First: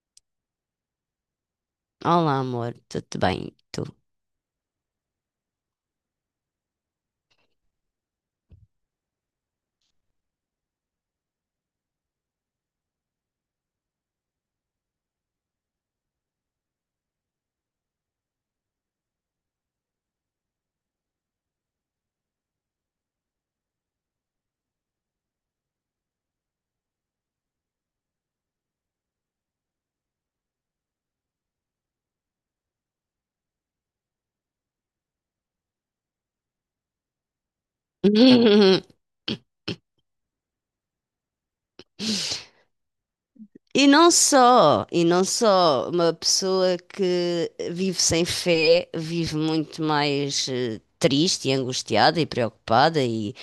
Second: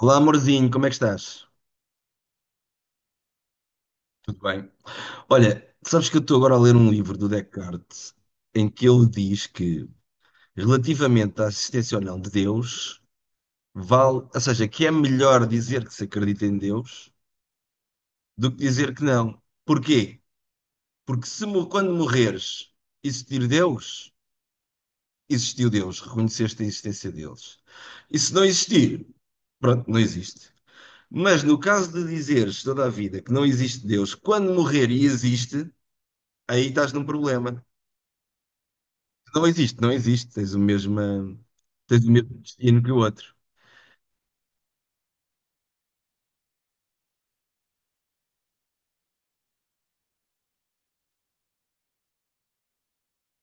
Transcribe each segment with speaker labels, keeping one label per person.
Speaker 1: Olá, amorzinho, como é que estás?
Speaker 2: Olá, amor, tudo bem? Tu?
Speaker 1: Tudo bem? Olha, sabes que eu estou agora a ler um livro do Descartes em que ele diz que, relativamente à existência ou não de Deus, vale, ou seja, que é melhor dizer que se acredita em Deus do que dizer que não. Porquê? Porque se mo- quando morreres existir Deus, existiu Deus, reconheceste a existência deles. E se não existir, pronto, não existe. Mas no caso de dizeres toda a vida que não existe Deus, quando morrer e existe, aí estás num problema. Não existe, não existe. Tens o mesmo destino que o outro.
Speaker 2: E não só, uma pessoa que vive sem fé vive muito mais triste e angustiada e preocupada e,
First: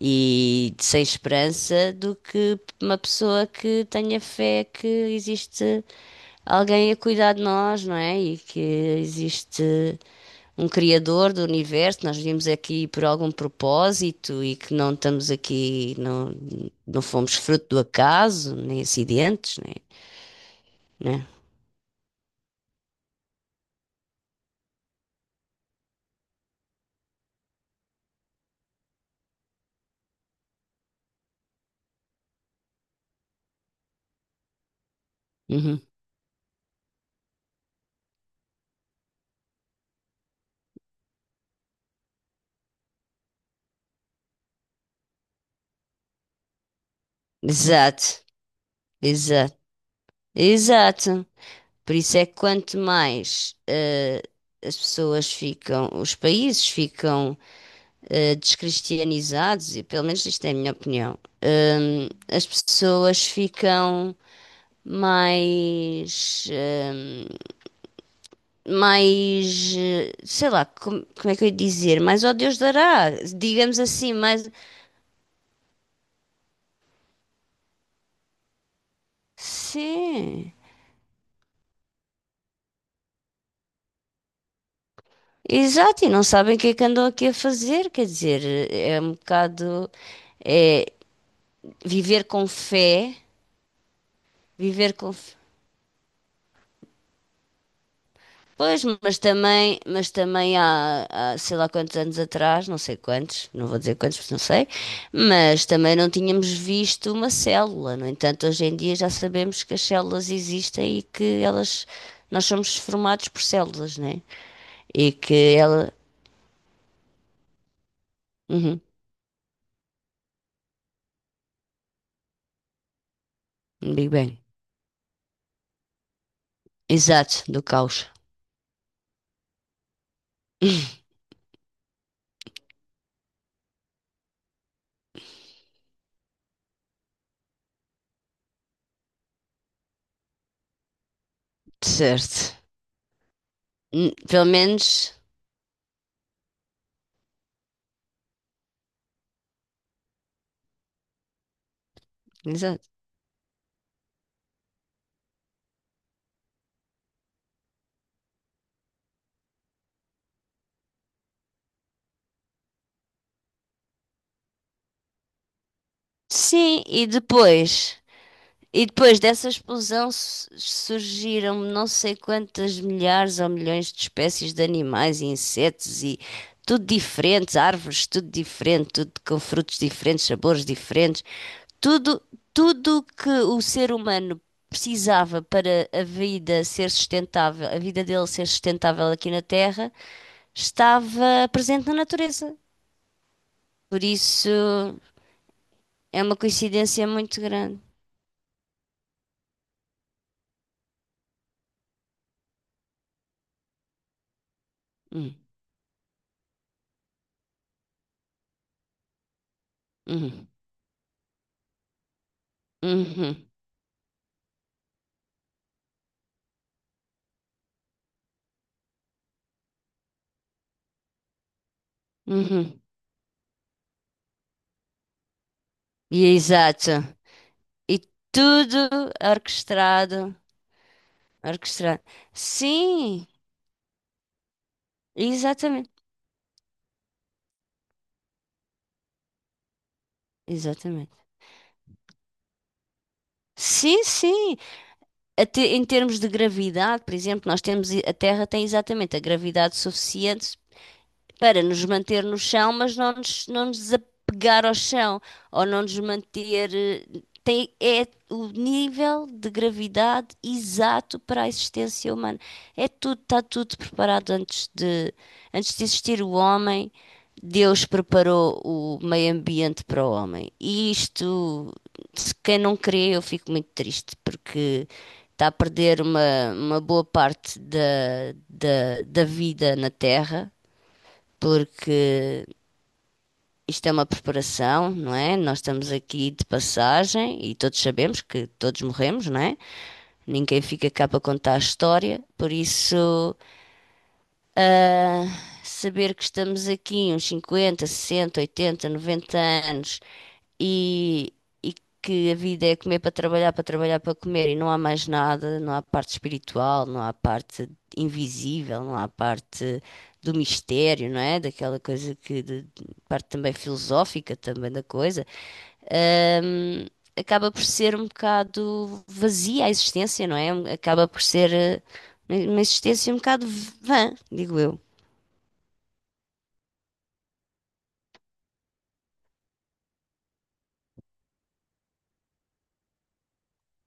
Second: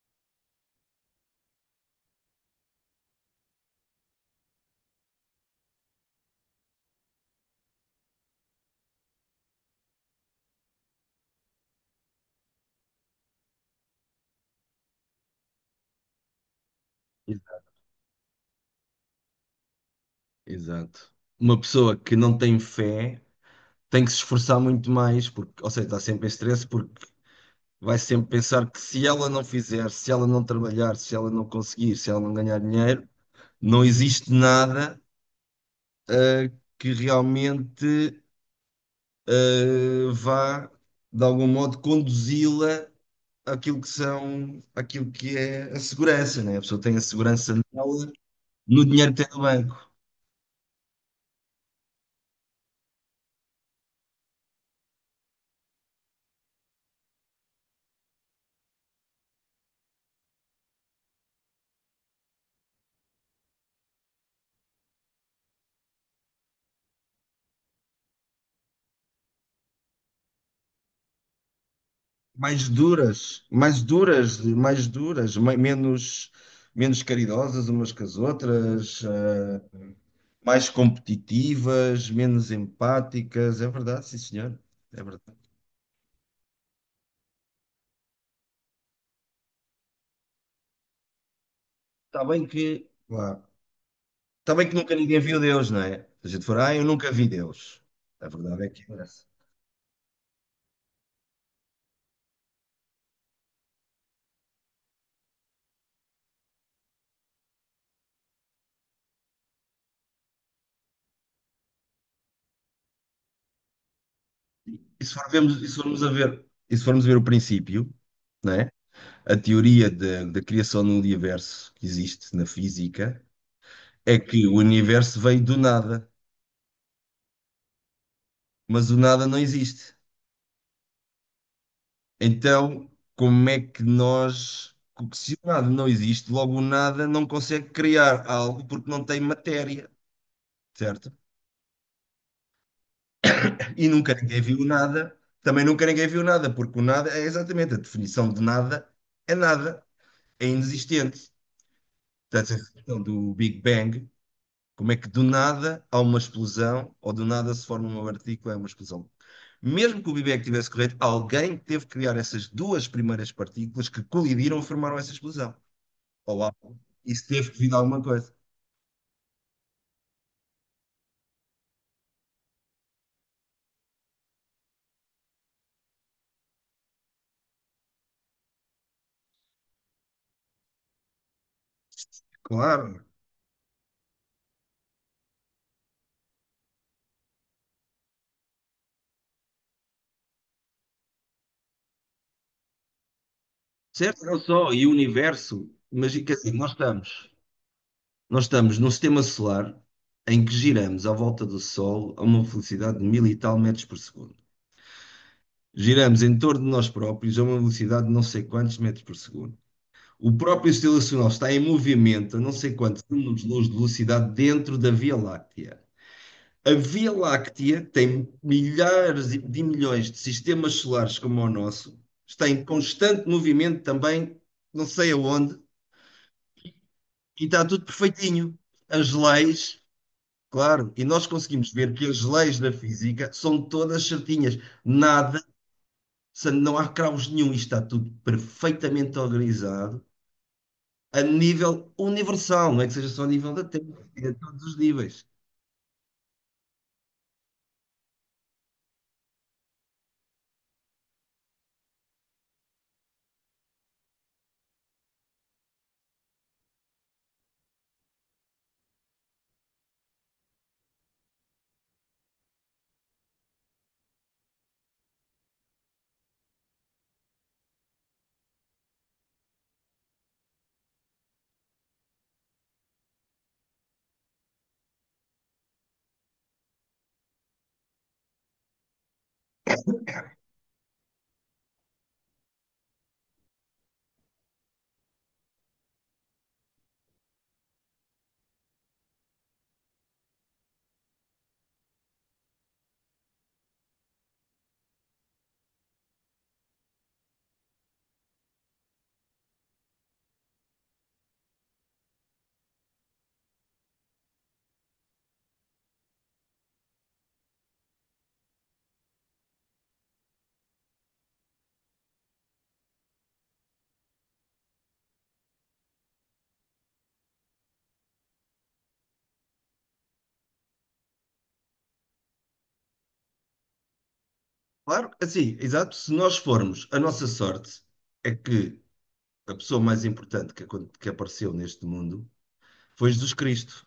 Speaker 2: e sem esperança do que uma pessoa que tenha fé que existe alguém a cuidar de nós, não é? E que existe um criador do universo. Nós vimos aqui por algum propósito e que não estamos aqui, não, não fomos
Speaker 1: Exa-
Speaker 2: fruto do acaso, nem acidentes, nem,
Speaker 1: Exato.
Speaker 2: né?
Speaker 1: Uma pessoa que não tem fé tem que se esforçar muito mais, porque, ou seja, está sempre em stress porque vai sempre pensar que se ela não fizer, se ela não trabalhar, se ela não conseguir, se ela não ganhar dinheiro, não existe nada,
Speaker 2: Uhum.
Speaker 1: eh, que realmente, eh, vá, de algum modo, conduzi-la aquilo que são, aquilo que é a segurança, né? A pessoa tem a segurança nela,
Speaker 2: Exato,
Speaker 1: no dinheiro que tem no
Speaker 2: exato,
Speaker 1: banco.
Speaker 2: exato. Por isso é que quanto mais as pessoas ficam, os países ficam descristianizados, e pelo menos isto é a minha opinião, as pessoas ficam mais. eh, mais, sei lá, como é que eu ia dizer? Mais ó Deus
Speaker 1: Mais
Speaker 2: dará,
Speaker 1: duras,
Speaker 2: digamos
Speaker 1: mais
Speaker 2: assim,
Speaker 1: duras,
Speaker 2: mais.
Speaker 1: mais duras, menos, menos caridosas umas que as outras, eh,
Speaker 2: Sim,
Speaker 1: mais competitivas, menos empáticas. É verdade, sim, senhor. É verdade.
Speaker 2: exato, e não sabem o que é que andam aqui a fazer, quer dizer, é um bocado. É,
Speaker 1: Está
Speaker 2: viver
Speaker 1: bem
Speaker 2: com
Speaker 1: que,
Speaker 2: fé,
Speaker 1: claro, está bem que
Speaker 2: viver
Speaker 1: nunca
Speaker 2: com
Speaker 1: ninguém viu Deus, não é? Se a gente for, ah, eu nunca vi Deus. A verdade é
Speaker 2: Pois,
Speaker 1: que é
Speaker 2: mas
Speaker 1: essa.
Speaker 2: também, mas também há sei lá quantos anos atrás, não sei quantos, não vou dizer quantos, porque não sei, mas também não tínhamos visto uma célula. No entanto, hoje em dia já sabemos que as células existem e que elas, nós somos formados por células, né?
Speaker 1: E
Speaker 2: E
Speaker 1: se
Speaker 2: que
Speaker 1: formos, e se
Speaker 2: ela,
Speaker 1: formos a ver, e se formos a ver o princípio, não é?
Speaker 2: uhum,
Speaker 1: A teoria da criação do universo que existe na física
Speaker 2: Big
Speaker 1: é
Speaker 2: Bang,
Speaker 1: que o universo veio do nada,
Speaker 2: exato, do caos,
Speaker 1: mas o nada não existe. Então, como é que nós, se o nada não existe, logo o nada não consegue criar algo porque não tem matéria, certo?
Speaker 2: certo.
Speaker 1: E nunca ninguém
Speaker 2: Pelo
Speaker 1: viu nada,
Speaker 2: menos,
Speaker 1: também nunca ninguém viu nada, porque o nada é exatamente a definição de nada, é nada, é inexistente. Portanto, a
Speaker 2: exato.
Speaker 1: questão do Big Bang: como é que do nada há uma explosão ou do nada se forma uma partícula, é uma explosão. Mesmo que o Big Bang tivesse correto, alguém teve que criar essas duas primeiras partículas que colidiram e formaram essa explosão. Olá,
Speaker 2: Sim, e
Speaker 1: isso teve que vir de
Speaker 2: depois
Speaker 1: alguma coisa.
Speaker 2: e depois dessa explosão surgiram não sei quantas milhares ou milhões de espécies de animais e insetos e tudo diferentes, árvores, tudo diferente, tudo com frutos diferentes, sabores diferentes, tudo, tudo
Speaker 1: Claro.
Speaker 2: que o ser humano precisava para a vida ser sustentável, a vida dele ser sustentável aqui na Terra, estava presente na natureza. Por
Speaker 1: Certo? Não só, e o
Speaker 2: isso
Speaker 1: universo.
Speaker 2: é
Speaker 1: Imagina que
Speaker 2: uma
Speaker 1: assim, nós
Speaker 2: coincidência
Speaker 1: estamos,
Speaker 2: muito grande.
Speaker 1: nós estamos num sistema solar em que giramos à volta do Sol a uma velocidade de mil e tal metros por segundo.
Speaker 2: Hum,
Speaker 1: Giramos em torno de nós próprios a uma velocidade de não sei quantos metros por segundo. O
Speaker 2: uhum,
Speaker 1: próprio sistema solar está em movimento a não sei quantos
Speaker 2: uhum,
Speaker 1: anos-luz de velocidade dentro da Via Láctea. A Via Láctea tem milhares de milhões de sistemas solares como o nosso, está em
Speaker 2: uhum.
Speaker 1: constante movimento também, não sei aonde,
Speaker 2: E exato.
Speaker 1: e está tudo
Speaker 2: E
Speaker 1: perfeitinho.
Speaker 2: tudo
Speaker 1: As leis,
Speaker 2: orquestrado,
Speaker 1: claro, e nós conseguimos ver
Speaker 2: orquestrado.
Speaker 1: que as leis da
Speaker 2: Sim,
Speaker 1: física são todas certinhas, nada,
Speaker 2: exatamente,
Speaker 1: não há caos nenhum, isto está tudo perfeitamente organizado
Speaker 2: exatamente.
Speaker 1: a nível universal, não é que seja só a nível da
Speaker 2: Sim,
Speaker 1: Terra, é a
Speaker 2: sim.
Speaker 1: todos os níveis.
Speaker 2: Até em termos de gravidade, por exemplo, nós temos a Terra tem exatamente a gravidade suficiente para nos manter no chão, mas não nos desapegar ao chão, ou não nos manter. É o nível de gravidade exato para a existência humana. É tudo, está tudo preparado antes de existir o homem. Deus preparou o meio ambiente para o homem. E isto, se quem não crê, eu fico muito triste, porque está a perder uma boa parte da, da, da vida na Terra, porque isto é uma preparação, não é? Nós estamos aqui de passagem e todos sabemos que todos morremos, não é? Ninguém fica cá para contar a história, por isso saber que estamos aqui uns 50, 60, 80, 90 anos e, e que a vida é comer para trabalhar, para trabalhar para comer e não há mais nada, não há parte espiritual, não há parte invisível, não há parte do mistério, não é? Daquela coisa que, parte também filosófica também da coisa. Ahm, Acaba por ser um bocado vazia a existência, não é? Acaba por ser uma existência um bocado vã, digo eu.
Speaker 1: Claro, assim, exato. Se nós formos, a nossa sorte é que a pessoa mais importante que, que apareceu neste mundo foi Jesus Cristo.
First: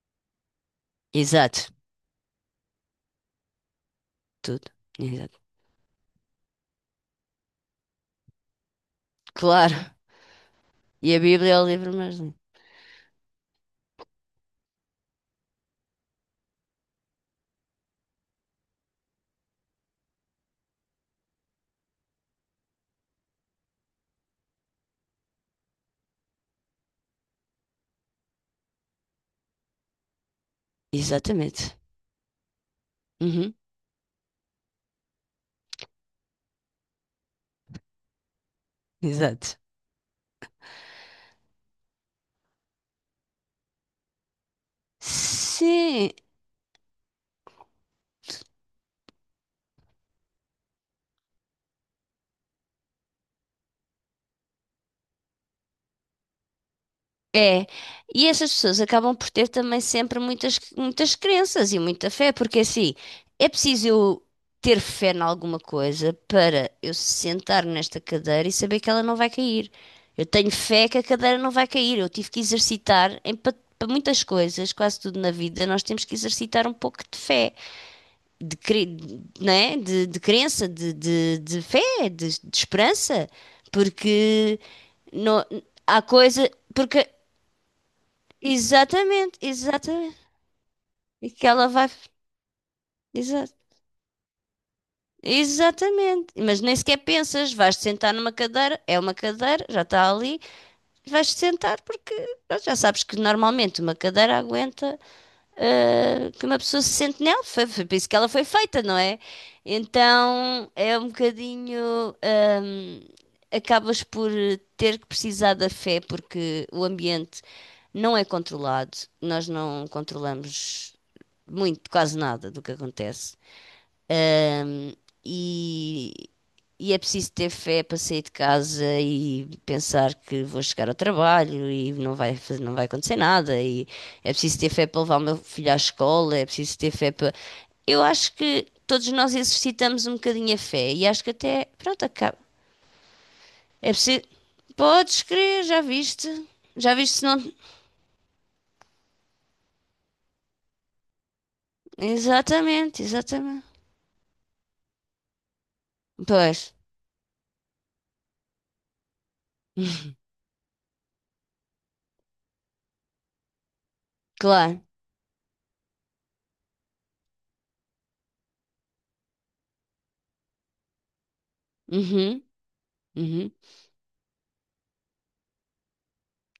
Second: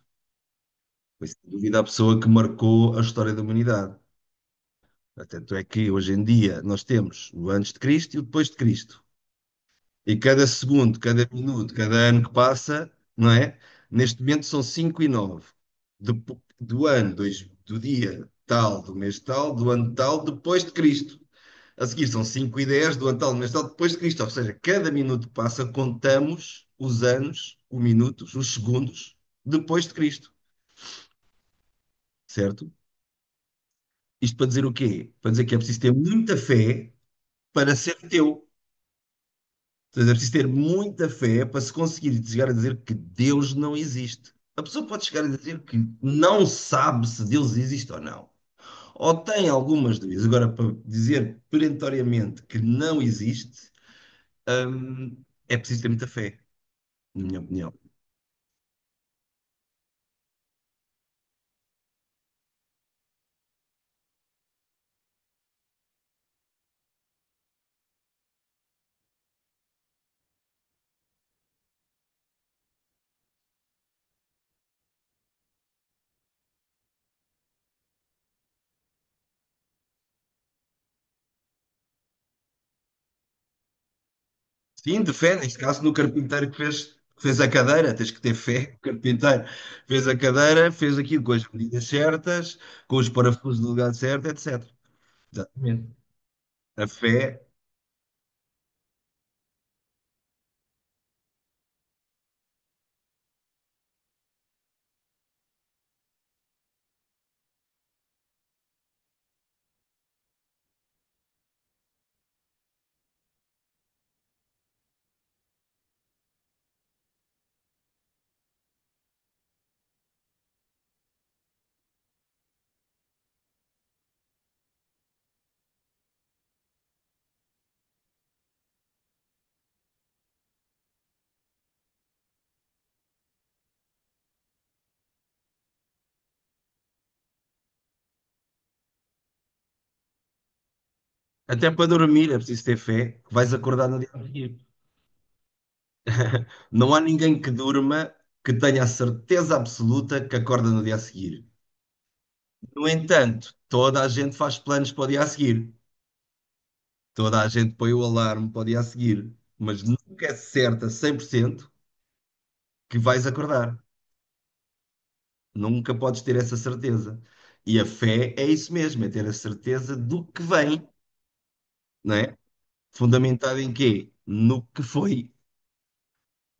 Speaker 1: Foi, sem
Speaker 2: Exato,
Speaker 1: dúvida, a pessoa que marcou a história da humanidade.
Speaker 2: tudo. Exato.
Speaker 1: Tanto é que hoje em dia nós temos o antes de Cristo e o depois de Cristo.
Speaker 2: Claro.
Speaker 1: E cada segundo,
Speaker 2: E a
Speaker 1: cada
Speaker 2: Bíblia é o
Speaker 1: minuto,
Speaker 2: livro
Speaker 1: cada
Speaker 2: mais
Speaker 1: ano que
Speaker 2: lindo.
Speaker 1: passa, não é? Neste momento são 5:09, do ano, dois, do dia tal, do mês tal, do ano tal, depois de Cristo. A seguir são 5:10 do ano tal, do mês tal, depois de Cristo. Ou seja, cada minuto que passa, contamos os anos, os minutos, os segundos, depois de Cristo.
Speaker 2: Exatamente.
Speaker 1: Certo?
Speaker 2: Uhum,
Speaker 1: Isto para dizer o quê? Para dizer que é preciso ter muita fé para ser teu.
Speaker 2: exato.
Speaker 1: Portanto, é preciso ter muita fé para se conseguir chegar a dizer que Deus não existe. A pessoa pode chegar a dizer que
Speaker 2: Sim,
Speaker 1: não sabe se Deus existe ou não. Ou tem algumas dúvidas. Agora, para dizer perentoriamente que não existe, hum, é preciso ter muita fé, na minha
Speaker 2: é.
Speaker 1: opinião.
Speaker 2: E essas pessoas acabam por ter também sempre muitas, muitas crenças e muita fé, porque assim, é preciso eu ter fé em alguma coisa para eu sentar nesta cadeira e saber que ela não vai cair. Eu tenho fé que a cadeira não vai cair. Eu tive que exercitar em, para muitas coisas, quase tudo na vida, nós temos que exercitar um pouco de fé. de, cre- né? De crença, de fé, de esperança, porque
Speaker 1: Sim, de fé,
Speaker 2: não,
Speaker 1: neste caso, no
Speaker 2: há coisa,
Speaker 1: carpinteiro
Speaker 2: porque
Speaker 1: que fez a cadeira, tens que ter fé. O
Speaker 2: exatamente,
Speaker 1: carpinteiro fez
Speaker 2: exatamente,
Speaker 1: a cadeira, fez aquilo
Speaker 2: e
Speaker 1: com
Speaker 2: que
Speaker 1: as
Speaker 2: ela
Speaker 1: medidas
Speaker 2: vai,
Speaker 1: certas, com os
Speaker 2: exa-
Speaker 1: parafusos do lugar certo, etc. Exatamente.
Speaker 2: exatamente, mas nem
Speaker 1: A
Speaker 2: sequer
Speaker 1: fé.
Speaker 2: pensas, vais-te sentar numa cadeira, é uma cadeira, já está ali, vais-te sentar porque pronto, já sabes que normalmente uma cadeira aguenta que uma pessoa se sente nela. Foi, foi por isso que ela foi feita, não é? Então é um bocadinho. Acabas por ter que precisar da fé porque o ambiente não é controlado. Nós não controlamos muito, quase nada do que acontece. E, e é preciso ter fé para sair de casa e pensar que vou chegar ao trabalho e não vai acontecer nada. E é preciso ter fé para levar o meu filho à escola, é preciso ter fé para. Eu acho que todos nós exercitamos um bocadinho a fé e acho que até.
Speaker 1: Até para
Speaker 2: Pronto,
Speaker 1: dormir é
Speaker 2: acaba.
Speaker 1: preciso ter fé que vais acordar
Speaker 2: É
Speaker 1: no dia
Speaker 2: preciso.
Speaker 1: a seguir.
Speaker 2: Podes crer, já viste? Já
Speaker 1: Não há
Speaker 2: viste se
Speaker 1: ninguém
Speaker 2: não.
Speaker 1: que durma que tenha a certeza absoluta que acorda no dia a seguir. No
Speaker 2: Exatamente,
Speaker 1: entanto,
Speaker 2: exatamente.
Speaker 1: toda a gente faz planos para o dia a seguir.
Speaker 2: Pois,
Speaker 1: Toda a gente põe o alarme para o dia a seguir. Mas nunca é certa 100%, que vais acordar.
Speaker 2: claro.
Speaker 1: Nunca podes ter essa certeza. E a fé é isso mesmo, é ter a certeza do que vem, não é?
Speaker 2: Uhum, uhum.
Speaker 1: Fundamentado em quê? No que foi,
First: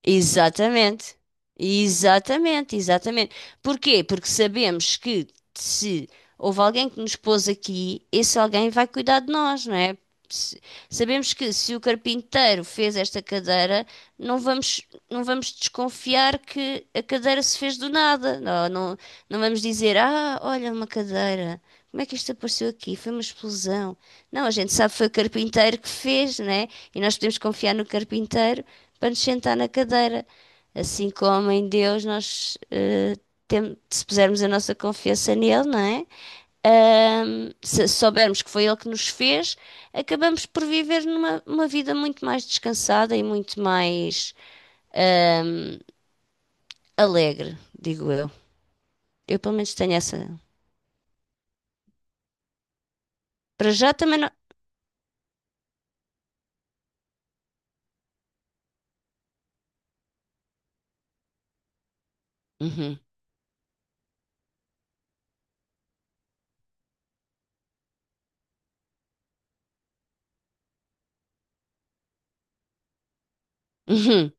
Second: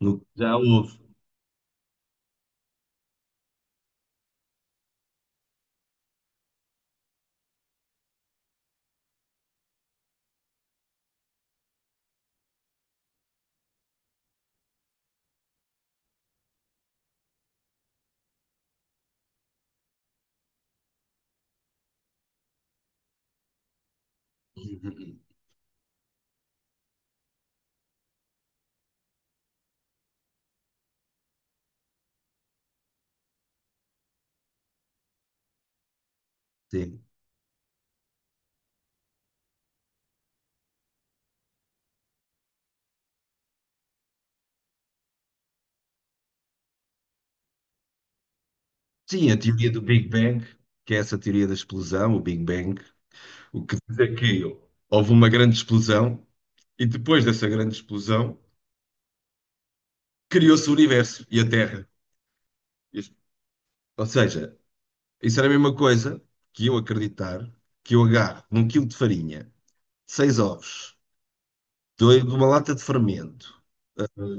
Speaker 1: no que já houve.
Speaker 2: Exatamente. Exatamente, exatamente. Porquê? Porque sabemos que se houve alguém que nos pôs aqui, esse alguém vai cuidar de nós, não é? Se- Sabemos que se o carpinteiro fez esta cadeira, não vamos, não vamos desconfiar que a cadeira se fez do nada. Não, não, não vamos dizer, ah, olha uma cadeira, como é que isto apareceu aqui? Foi uma explosão. Não, a gente sabe que foi o carpinteiro que fez, não é? E nós podemos confiar no carpinteiro para nos sentar na cadeira. Assim como em Deus nós se pusermos a nossa confiança nele, não é?
Speaker 1: Sim.
Speaker 2: Se soubermos que foi ele que nos fez, acabamos por viver numa uma vida muito mais descansada e muito mais ahm, alegre, digo eu.
Speaker 1: Sim, a
Speaker 2: Eu pelo
Speaker 1: teoria
Speaker 2: menos
Speaker 1: do
Speaker 2: tenho
Speaker 1: Big
Speaker 2: essa.
Speaker 1: Bang, que é essa teoria da explosão, o Big Bang, o
Speaker 2: Para
Speaker 1: que
Speaker 2: já
Speaker 1: diz é
Speaker 2: também não.
Speaker 1: que houve uma grande explosão e depois dessa grande explosão criou-se o universo e a Terra.
Speaker 2: Uhum,
Speaker 1: Isto- ou seja, isso era a mesma coisa que eu acreditar que eu agarro num quilo de farinha, seis ovos, dois de uma lata de fermento eh,
Speaker 2: uhum,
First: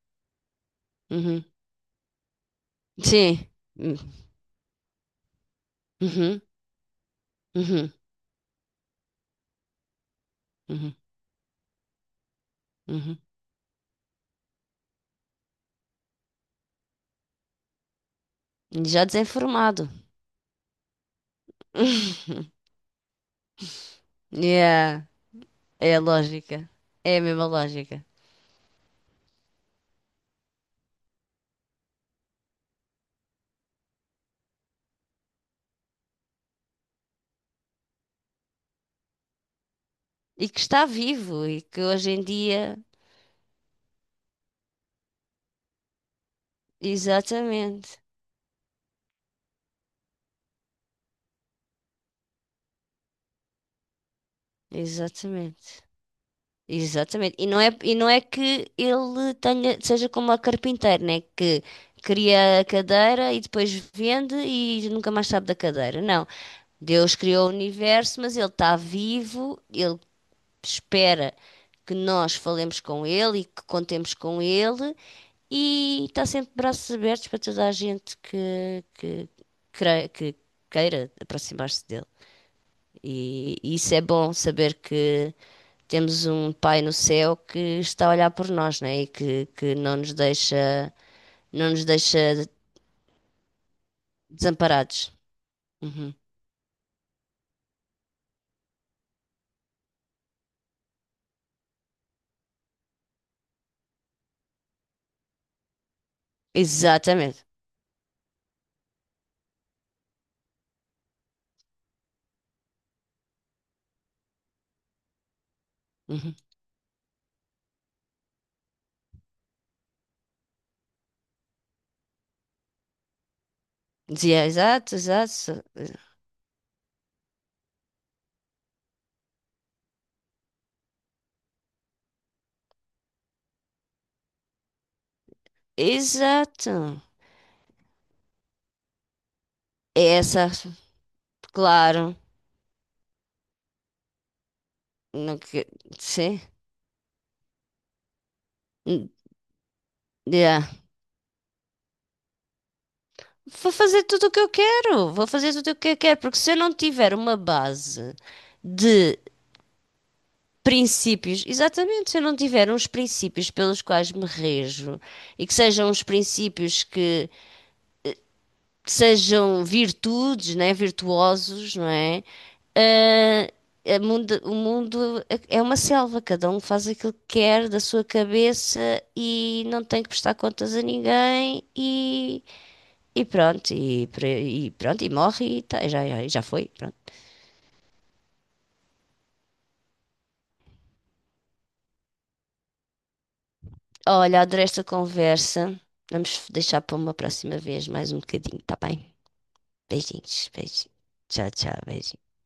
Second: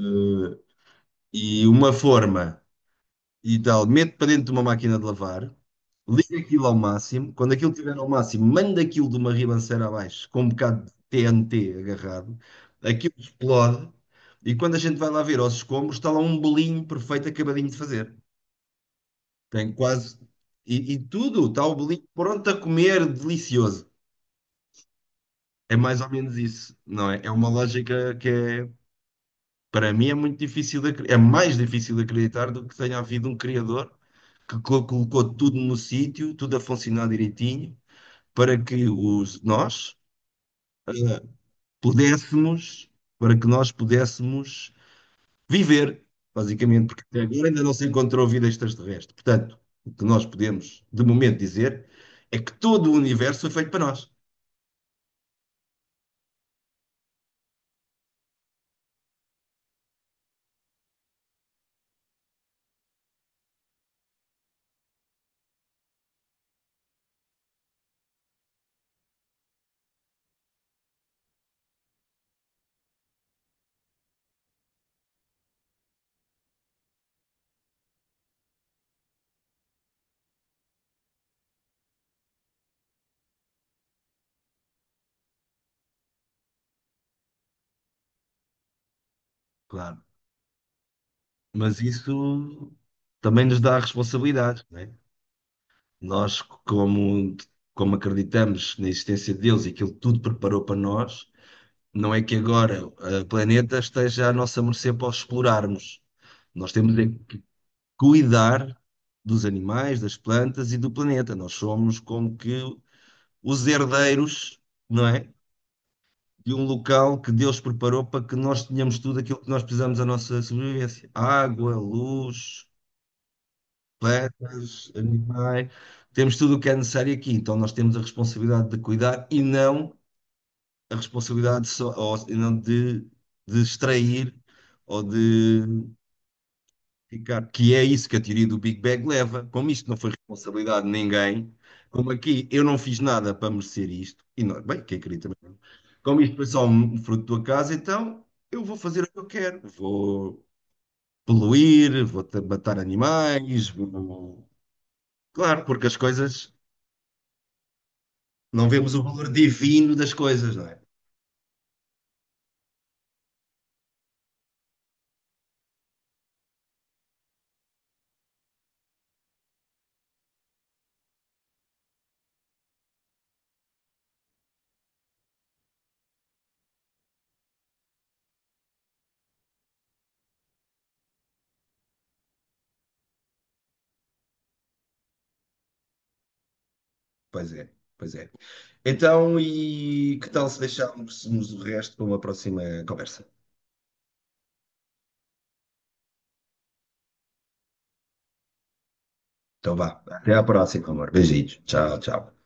Speaker 2: uhum,
Speaker 1: e uma forma,
Speaker 2: sim.
Speaker 1: e tal,
Speaker 2: Uhum,
Speaker 1: mete para dentro de uma máquina de lavar, liga aquilo ao máximo, quando aquilo
Speaker 2: uhum, uhum,
Speaker 1: estiver ao máximo, manda aquilo de uma ribanceira abaixo, com um bocado de
Speaker 2: uhum,
Speaker 1: TNT agarrado, aquilo
Speaker 2: uhum.
Speaker 1: explode, e quando a gente vai lá ver aos escombros, está lá um bolinho perfeito acabadinho de fazer.
Speaker 2: Já
Speaker 1: Tem
Speaker 2: desenformado.
Speaker 1: quase. E tudo, está o bolinho pronto a comer, delicioso.
Speaker 2: Yeah.
Speaker 1: É
Speaker 2: É a
Speaker 1: mais ou menos
Speaker 2: lógica.
Speaker 1: isso, não
Speaker 2: É
Speaker 1: é?
Speaker 2: a
Speaker 1: É
Speaker 2: mesma
Speaker 1: uma
Speaker 2: lógica.
Speaker 1: lógica que é. Para mim é muito difícil, é mais difícil de acreditar do que tenha havido um criador que colocou tudo no sítio, tudo a funcionar direitinho, para que os nós
Speaker 2: E que está
Speaker 1: eh,
Speaker 2: vivo e que hoje em dia.
Speaker 1: pudéssemos, para que nós pudéssemos viver, basicamente, porque até agora ainda não se
Speaker 2: Exatamente.
Speaker 1: encontrou vida extraterrestre. Portanto, o que nós podemos, de momento, dizer é que todo o universo foi feito para nós,
Speaker 2: Exatamente. Exatamente. E não é que ele tenha, seja como a carpinteira, né? Que cria a cadeira e depois vende e nunca mais sabe da cadeira. Não. Deus criou o universo, mas ele está vivo, ele espera que nós falemos com ele e que contemos com ele e está sempre de braços abertos para toda a gente que queira aproximar-se dele. E isso é bom saber que temos um Pai no céu que está a olhar por nós, né? E que não
Speaker 1: claro.
Speaker 2: nos deixa, não
Speaker 1: Mas
Speaker 2: nos deixa
Speaker 1: isso também nos dá responsabilidades.
Speaker 2: desamparados. Uhum.
Speaker 1: Nós, como, como acreditamos na existência de Deus e que Ele tudo preparou para nós, não é que agora o planeta esteja à nossa mercê para os explorarmos. Nós temos é
Speaker 2: Exatamente.
Speaker 1: cuidar dos animais, das plantas e do planeta. Nós somos como que os herdeiros, não é?
Speaker 2: Uhum.
Speaker 1: De um local que Deus preparou para que nós tenhamos tudo aquilo que nós precisamos à nossa sobrevivência: água, luz,
Speaker 2: Dizia,
Speaker 1: plantas,
Speaker 2: exato, exato,
Speaker 1: animais, temos tudo o que é necessário aqui. Então nós temos a responsabilidade de cuidar e não a responsabilidade só, ou, e não de, de extrair ou de
Speaker 2: exato.
Speaker 1: ficar. Que é isso que a teoria do Big Bang leva. Como isto não foi
Speaker 2: É essa,
Speaker 1: responsabilidade de ninguém, como
Speaker 2: claro.
Speaker 1: aqui eu não fiz nada para merecer isto, e nós, bem, quem queria também,
Speaker 2: Não
Speaker 1: não.
Speaker 2: que...
Speaker 1: Como isto
Speaker 2: Sim.
Speaker 1: foi só um fruto da casa, então eu vou fazer o
Speaker 2: Hum,
Speaker 1: que eu quero. Vou
Speaker 2: yeah.
Speaker 1: poluir, vou matar animais,
Speaker 2: Vou fazer tudo o que
Speaker 1: vou...
Speaker 2: eu quero. Vou fazer
Speaker 1: Claro,
Speaker 2: tudo o
Speaker 1: porque
Speaker 2: que
Speaker 1: as
Speaker 2: eu quero. Porque
Speaker 1: coisas.
Speaker 2: se eu não tiver uma base
Speaker 1: Não vemos o
Speaker 2: de
Speaker 1: valor divino das coisas, não é?
Speaker 2: princípios, exatamente, se eu não tiver uns princípios pelos quais me rejo e que sejam uns princípios que sejam virtudes, né? Virtuosos, não é? Ah, o mundo é uma selva, cada um faz aquilo que quer da sua cabeça e não tem que prestar contas a ninguém e E pronto, e morre e tá, já já foi, pronto.
Speaker 1: Pois é, pois é. Então, e que tal se deixarmos o resto para uma próxima conversa?
Speaker 2: Olha, adorei esta conversa. Vamos deixar para uma próxima vez mais um bocadinho, tá bem?
Speaker 1: Então vá, até à
Speaker 2: Beijinhos, beijinhos.
Speaker 1: próxima, amor.
Speaker 2: Tchau,
Speaker 1: Beijinhos.
Speaker 2: tchau,
Speaker 1: Tchau, tchau.
Speaker 2: beijinhos.